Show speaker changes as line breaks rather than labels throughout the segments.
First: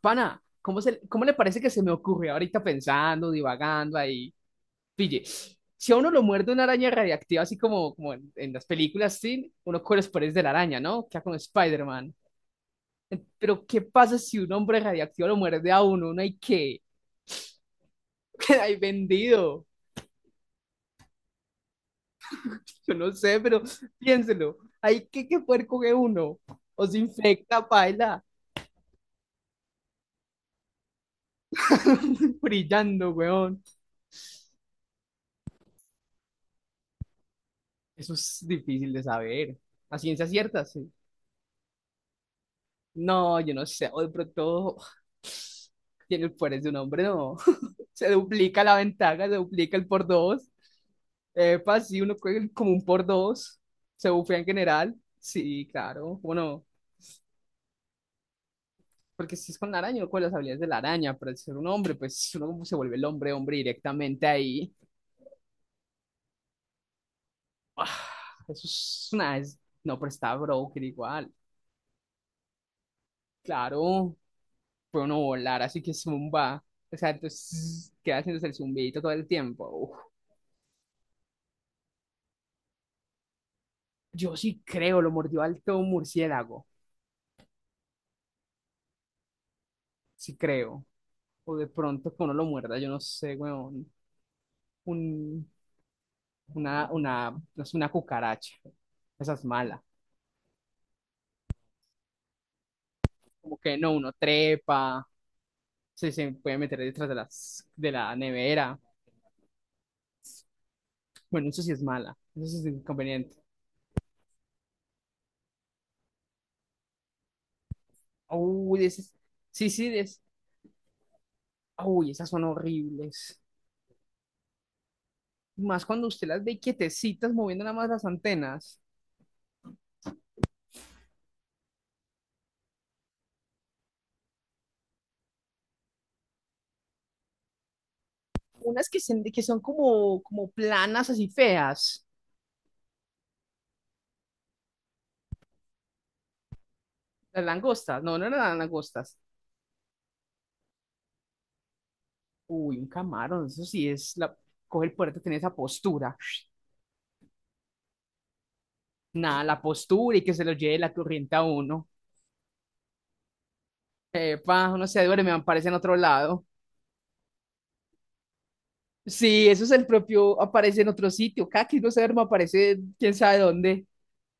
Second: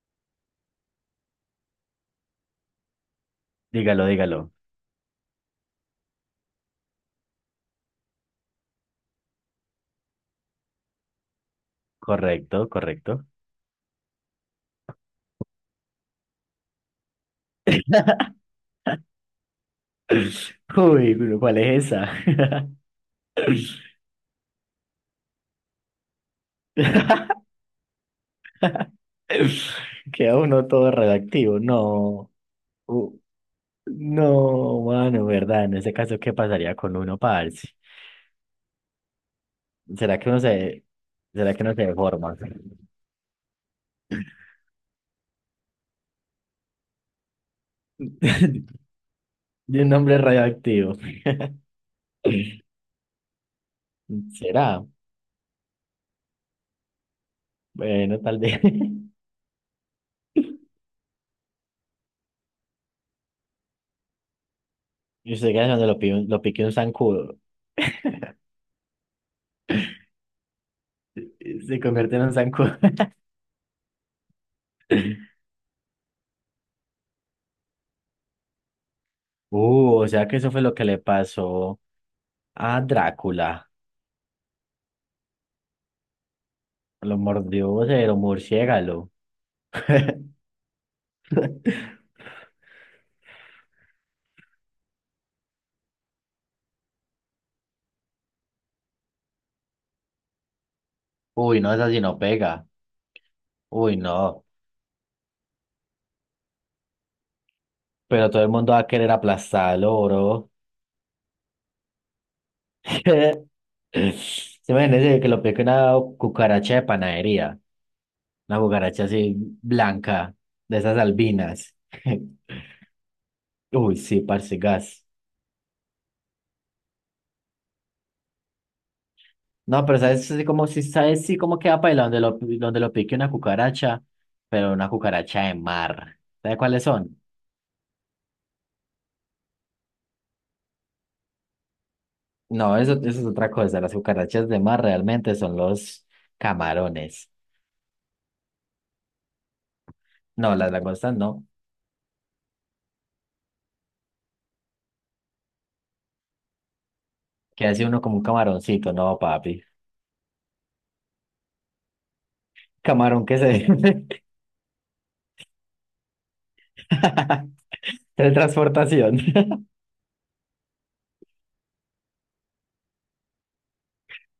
Pana, ¿cómo, se, ¿cómo le parece que se me ocurre ahorita pensando, divagando
Dígalo,
ahí?
dígalo.
Pille, si a uno lo muerde una araña radiactiva, así como, como en las películas, sí, uno con los poderes de la araña, ¿no? Queda como Spider-Man.
Correcto, correcto.
Pero, ¿qué pasa si un hombre radiactivo lo muerde a uno? ¿Uno hay qué? Queda ahí vendido.
Uy, pero ¿cuál es esa?
Yo no sé, pero piénselo. ¿Hay qué, qué puerco que uno? O se infecta, paila.
Queda uno todo radioactivo. No,
Brillando,
u-
weón.
no, mano, ¿verdad? En ese caso, ¿qué pasaría con uno, parce?
Eso es difícil de saber. A
¿Será
ciencia
que uno
cierta,
se,
sí.
¿será que uno se deforma?
No, yo no sé, o de pronto tiene el poder de un hombre, no. Se duplica la ventaja, se duplica
De
el
un
por
hombre
dos.
radioactivo.
Epa, si uno juega el- como un por dos, se bufea en
¿Será?
general. Sí, claro, bueno,
Bueno, tal vez.
porque si es con la araña, uno con las habilidades de la araña, pero al ser un hombre, pues uno como se vuelve el hombre, hombre directamente ahí.
Y usted queda cuando lo pique un zancudo.
Ah, eso es una. Es- no, pero está broker igual.
Se convierte en un zancudo.
Claro, puede uno volar, así que zumba. O sea, entonces queda haciéndose el zumbidito todo el tiempo. Uf.
O sea que eso fue lo que le pasó a Drácula.
Yo sí creo, lo mordió alto un murciélago,
Lo mordió cero murciélago.
sí creo. O de pronto que uno lo muerda, yo no sé, weón. Un, una, no sé, una cucaracha. Esa es mala.
Uy, no, esa sí no pega.
Como que no,
Uy,
uno
no.
trepa, se puede meter detrás de la
Pero todo el mundo
nevera.
va a querer aplastarlo, bro.
Bueno, eso sí es mala, eso sí es inconveniente.
Se imagínese que lo pique una cucaracha de panadería. Una
Uy, ese
cucaracha
es-
así
sí, sí, es,
blanca, de esas albinas.
uy, esas son horribles.
Uy, sí, parce gas.
Más cuando usted las ve quietecitas, moviendo nada más las antenas.
No, pero sabes así como si sabes sí cómo queda para donde lo pique una cucaracha, pero una cucaracha de mar. ¿Sabes cuáles son?
Unas que que son como, como planas, así feas.
No, eso es otra cosa. Las cucarachas de mar realmente son los camarones.
Las langostas, no, no eran las langostas.
No, las langostas no.
Uy, un camarón, eso sí es la. Coge el puerto, tiene esa postura.
Que hace uno como un camaroncito, no,
Nada, la
papi.
postura y que se lo lleve la corriente a uno.
Camarón que se...
Epa, uno se duerme, aparece en otro lado.
Teletransportación.
Sí, eso es el propio, aparece en otro sitio. Caqui no se duerme, aparece quién sabe dónde.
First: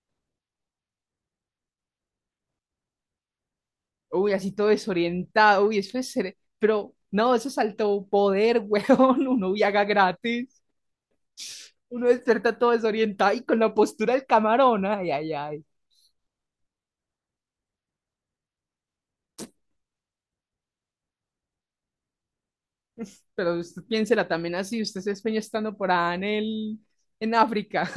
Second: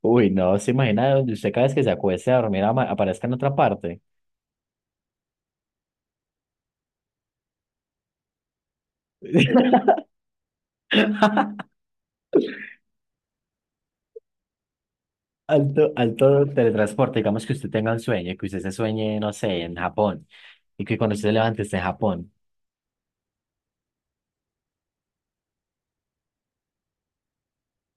Uy, no, se imagina donde usted cada vez que se acueste a dormir aparezca en otra parte.
Uy, así todo desorientado. Uy, eso es. Cere- Pero no, eso es alto poder, weón. Uno viaja gratis. Uno despierta todo desorientado y con la postura del camarón. Ay, ay, ay.
Alto, alto teletransporte, digamos que usted tenga un sueño, que usted se sueñe, no sé, en Japón, y que cuando usted se levante esté en Japón.
Pero usted piénsela también así, usted se sueña estando por allá en África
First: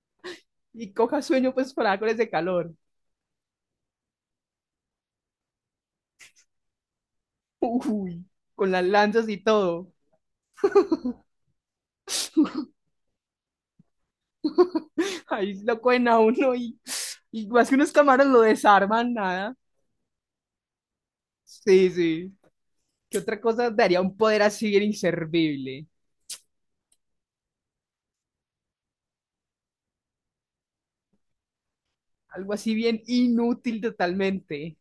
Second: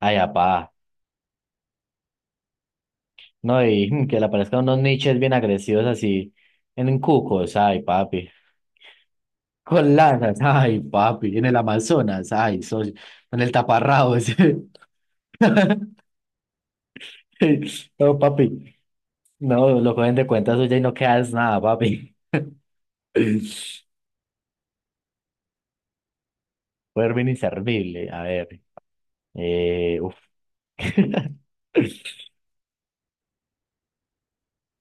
Ay, apá.
y coja sueño pues por allá con ese calor.
No, y que le aparezcan unos niches bien agresivos así en Cucos, ay,
Uy,
papi.
con las lanzas y todo.
Con lanas, ay, papi. En el Amazonas, ay, soy. En el taparrabos.
Ahí lo cogen a uno y más que unos
No,
camaros lo
papi.
desarman, nada.
No, lo cogen de cuenta suya y no quedas nada,
Sí,
papi.
sí. ¿Qué otra cosa daría un poder así bien inservible?
Poder bien inservible. A ver. Uf.
Algo así bien inútil totalmente.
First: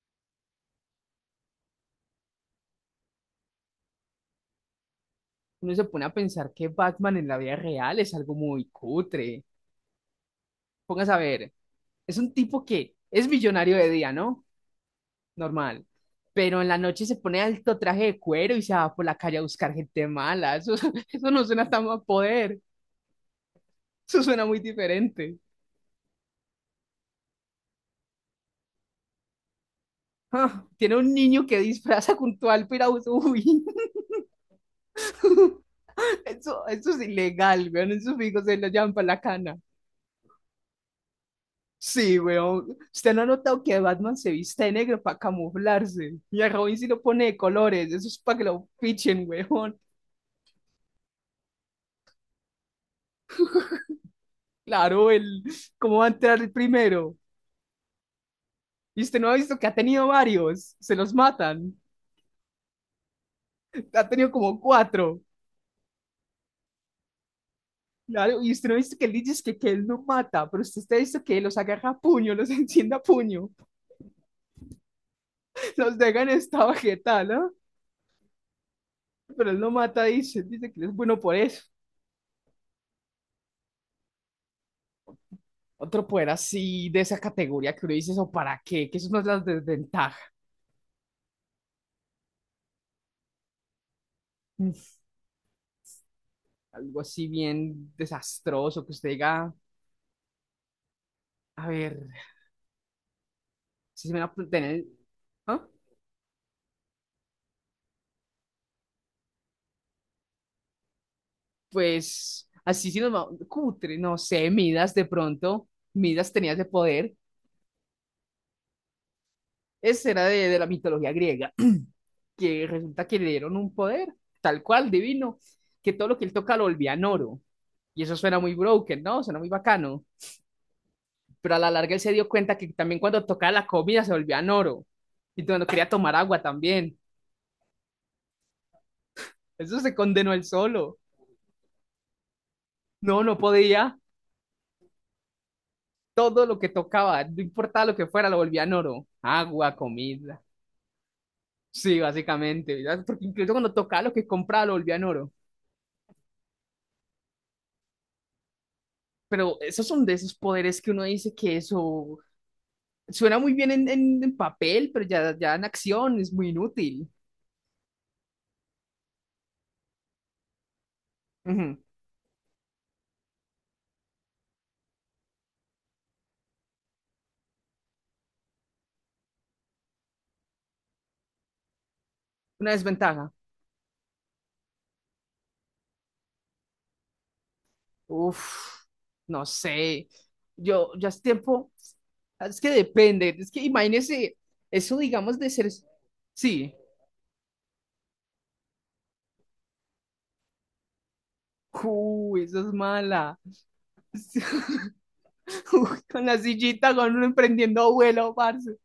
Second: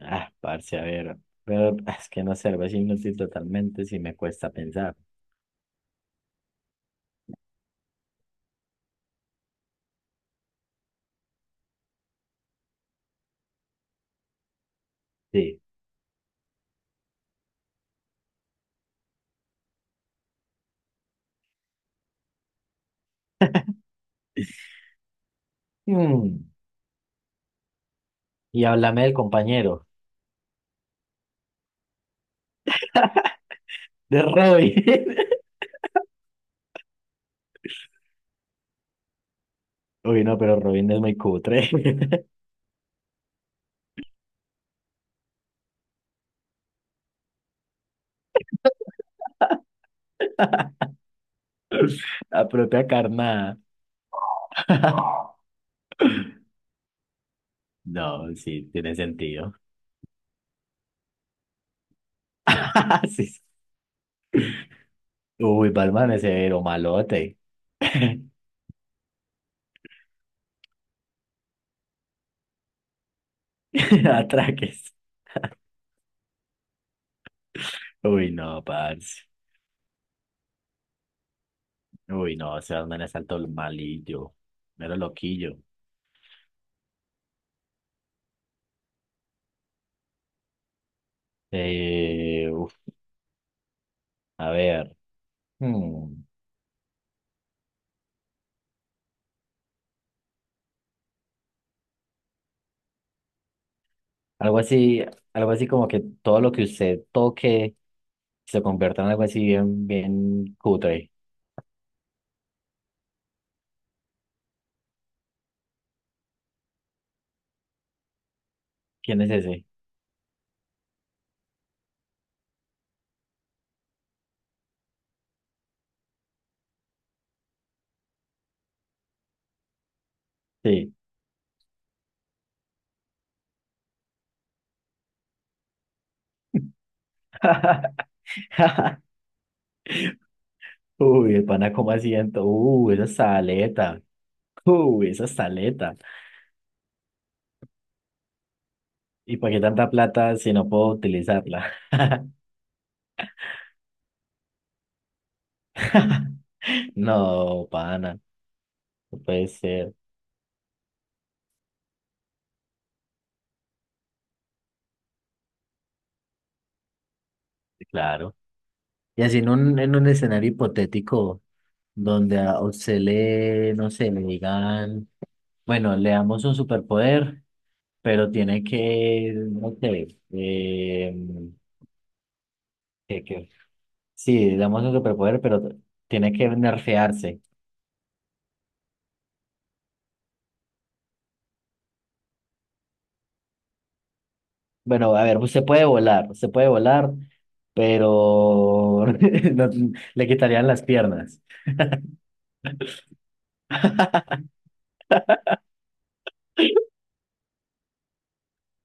Ah, parce, a ver. Pero ah, es que no sé, algo así inútil totalmente si me cuesta pensar.
Uno se pone a pensar que Batman en la vida real es algo muy cutre. Póngase a ver, es un tipo que es millonario de día, ¿no?
Sí.
Normal. Pero en la noche se pone alto traje de cuero y se va por la calle a buscar gente mala. Eso, eso no suena tan a poder. Eso suena muy diferente.
Mm. Y háblame del compañero,
Ah, tiene un niño que disfraza junto al piragüe. Uy,
de Robin.
eso es ilegal, weón. Esos amigos se lo llaman para la cana.
Uy, no, pero Robin es muy cutre.
Sí, weón. Usted no ha notado que Batman se viste de negro para camuflarse. Y a Robin sí lo pone de colores. Eso es para que lo fichen, weón.
La propia carnada.
Claro, ¿cómo va a entrar el primero?
No, sí, tiene
Y usted no ha
sentido.
visto que ha tenido varios, se los matan.
Sí, sí.
Ha tenido como cuatro.
Uy, Batman es severo, malote.
Claro, y usted no ha visto que él dice que él no mata, pero usted está visto que los agarra a puño, los enciende a puño,
Atraques.
los deja en esta vegetal, ¿no?
Uy, no, parce.
Pero él no mata, dice que es bueno por eso.
Uy, no, ese Batman es alto malillo. Mero loquillo.
Otro poder así de esa categoría que uno dice, ¿eso para qué? Que eso no es la desventaja.
Eh, uf, a ver. Hmm.
Algo así bien desastroso que usted diga, a ver, si se me va a
Algo
tener...
así, algo
¿Ah?
así como que todo lo que usted toque se convierta en algo así bien cutre.
Pues así si nos vamos, cutre, no sé, Midas de pronto, Midas tenía ese poder,
¿Quién es ese?
ese era de la mitología griega, que resulta que le dieron un poder, tal cual, divino, que todo lo que él toca lo volvía en oro, y eso suena muy broken, ¿no? Suena muy bacano,
Sí.
pero a la larga él se dio cuenta que también cuando tocaba la comida se volvía en oro, y cuando quería tomar agua también, eso se condenó él solo,
Uy, el pana como asiento. Uy, esa
no, no podía,
saleta. Uy, esa saleta.
todo lo que tocaba, no importaba lo que fuera, lo volvía en oro,
¿Y para qué
agua,
tanta plata
comida.
si no puedo utilizarla?
Sí, básicamente, ¿verdad? Porque incluso cuando tocaba lo que compraba lo volvía en oro.
No, pana. No puede
Pero esos
ser.
son de esos poderes que uno dice que eso suena muy bien en papel, pero ya en acción es muy inútil.
Claro. Y así en en un escenario hipotético
Ujú.
donde a usted le, no sé, le digan, bueno, le damos un superpoder, pero tiene que, no sé, eh,
Una desventaja.
sí, damos un superpoder, pero tiene que nerfearse.
Uf, no sé. Yo ya es tiempo. Es que depende. Es que imagínese eso,
Bueno, a
digamos,
ver,
de ser.
se puede
Sí.
volar, pero no- le quitarían las piernas.
Uy, eso es mala. Uy, con la sillita, con uno emprendiendo vuelo, parce.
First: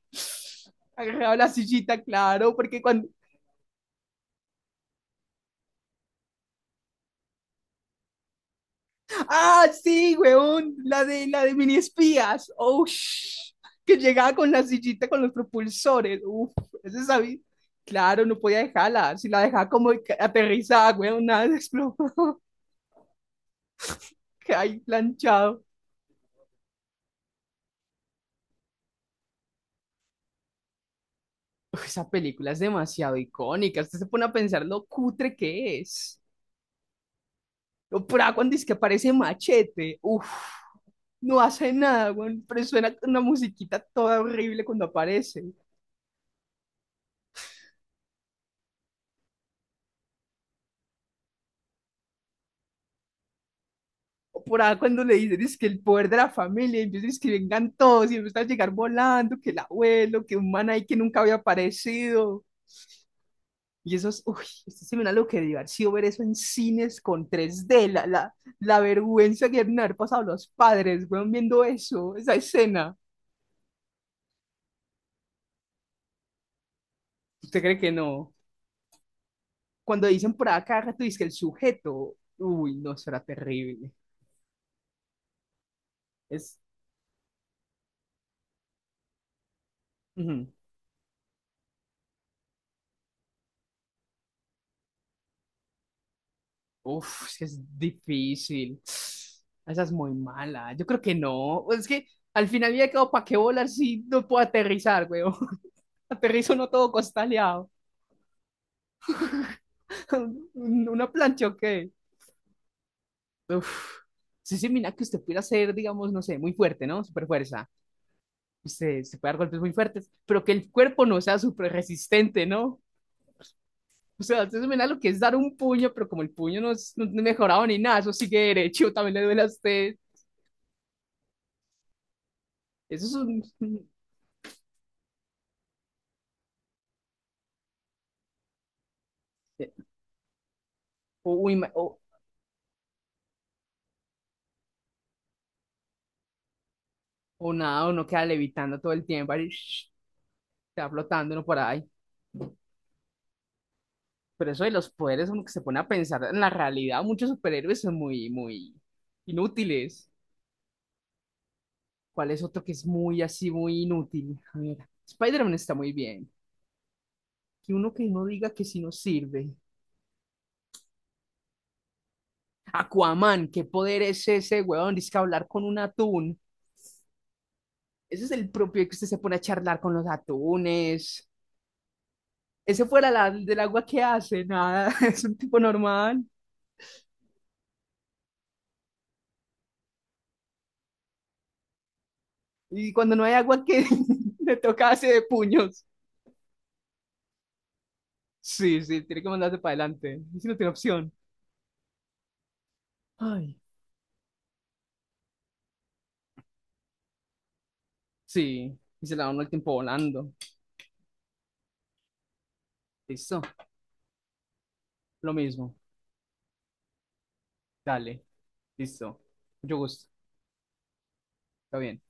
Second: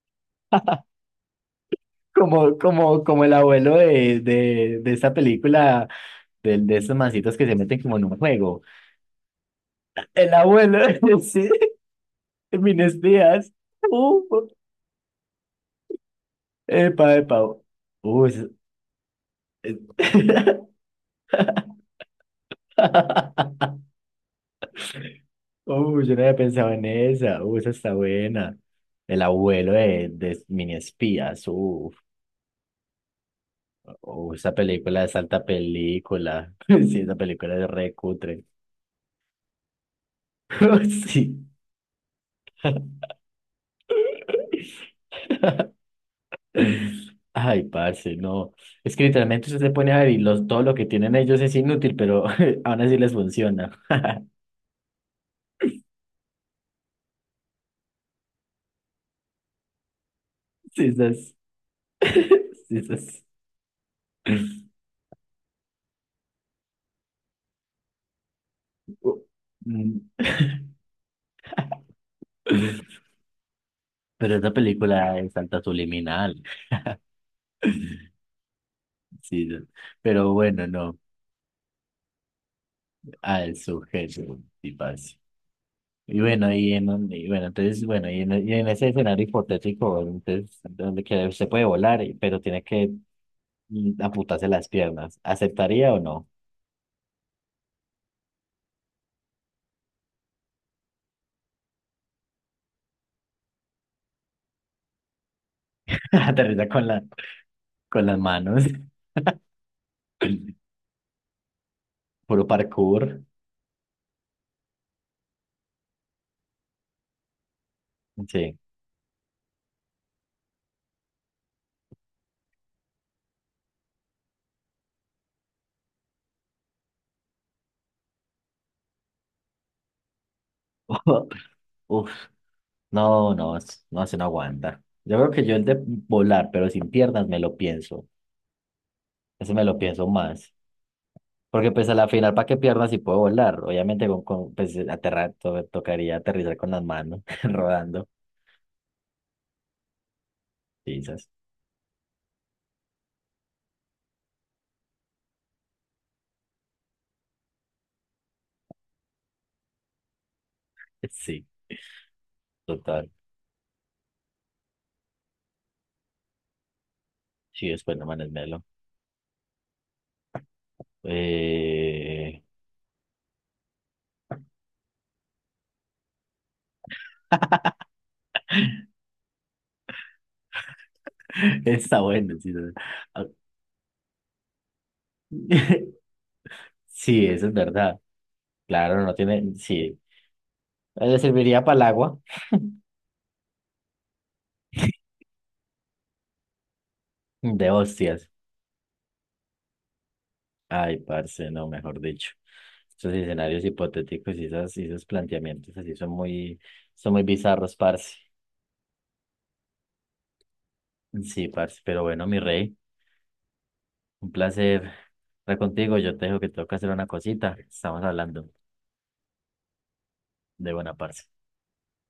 Agarraba la sillita, claro, porque cuando.
Como el abuelo de, de esa película, de esos mancitos que se meten como en un juego.
¡Ah, sí,
El
weón!
abuelo,
La
sí,
de mini espías. ¡Oh,
Mines Díaz.
sh- Que
Uh,
llegaba con la sillita con los propulsores. Uf, ese
epa,
sabía.
epa.
Claro,
Uh,
no
es-
podía dejarla. Si la dejaba como
es-
que aterrizada, weón, nada se explotó. Que ahí planchado.
Uy, yo no había pensado en esa. Uy, esa está buena. El abuelo de Mini Espías.
Uf,
Uf,
esa película es demasiado icónica. Usted se pone a
uf, esa
pensar lo
película es
cutre
alta
que es.
película. Sí, esa película es re
No, pero ah,
cutre.
cuando dice que aparece Machete, uff, no
Sí.
hace nada, weón, pero suena una musiquita toda horrible cuando aparece.
Ay, parce, no. Es que literalmente usted se pone a ver y los, todo lo que tienen ellos es inútil, pero aún así les funciona.
O por ahí cuando le dicen es que el poder de la familia, y empiezan es que vengan todos y empiezan a llegar volando, que el abuelo, que un man ahí
Sí,
que nunca había
esas.
aparecido.
Sí, esas.
Y eso es, uy, esto se me da lo que divertido ver eso en cines con 3D, la
Uh,
vergüenza que deben haber
Mm.
pasado los padres, weón, viendo eso, esa escena.
Pero esa película es alta subliminal.
¿Usted cree que no?
Sí,
Cuando dicen
pero
por
bueno,
acá,
no.
tú dices que el sujeto, uy, no, será
Al
terrible.
sujeto, y parce. Y bueno,
Es,
y bueno, entonces, bueno, y en ese escenario hipotético,
ujú.
entonces, donde que se puede volar, pero tiene que amputarse las piernas, ¿aceptaría o no?
Uf, es que es difícil. Esa es muy mala. Yo creo que no. Pues es que al final ya quedado para qué volar si no puedo aterrizar, weón. Aterrizo
Aterriza
no
con
todo
la,
costaleado.
con las manos,
Una plancha, ¿o qué?
puro parkour,
Uf. Sí, sí, mira que usted pudiera ser, digamos, no sé, muy fuerte, ¿no? Super fuerza.
sí.
Usted se puede dar golpes muy fuertes, pero que el cuerpo no sea súper resistente, ¿no? O sea, entonces mira lo que es dar un puño, pero como el puño no es mejorado ni nada, eso sigue derecho, también le duele a usted.
Uf,
Eso es
no,
un...
no, se no aguanta. Yo creo que yo el de volar, pero sin piernas, me lo pienso, eso me lo pienso más.
O, uy, ma-
Porque pues a la final, ¿para qué piernas si puedo volar? Obviamente con pues aterrar, tocaría aterrizar con las manos,
o nada, uno
rodando.
queda levitando todo el tiempo, ahí, shh, está
Quizás
flotando uno por ahí. Pero eso de los poderes, como que se pone a pensar en la realidad, muchos superhéroes son muy inútiles.
sí,
¿Cuál es otro que es
total.
muy así, muy inútil? A ver, Spider-Man está muy bien.
Sí,
Que uno
después
que
no
no diga
manesmelo.
que si no sirve.
Eh...
Aquaman, ¿qué poder es ese, weón? Dice que hablar con un atún. Ese es el propio que usted se pone a charlar con los atunes.
Está bueno, sí. No.
Ese fuera
Ah,
del agua que hace, nada, es un tipo normal.
sí, eso es verdad. Claro, no tiene, sí. Le serviría para el agua
Y cuando no hay agua que le toca hace de puños.
de hostias.
Sí, sí, tiene que mandarse para adelante. Si no tiene
Ay,
opción.
parce, no, mejor dicho. Estos
Ay,
escenarios hipotéticos y esas y esos planteamientos así son muy bizarros, parce.
sí. Y se la da uno el tiempo volando.
Sí, parce, pero bueno, mi rey,
Listo,
un placer
lo
estar
mismo.
contigo. Yo te dejo que tengo que hacer una cosita. Estamos
Dale,
hablando
listo. Mucho gusto.
de buena parte.
Está bien.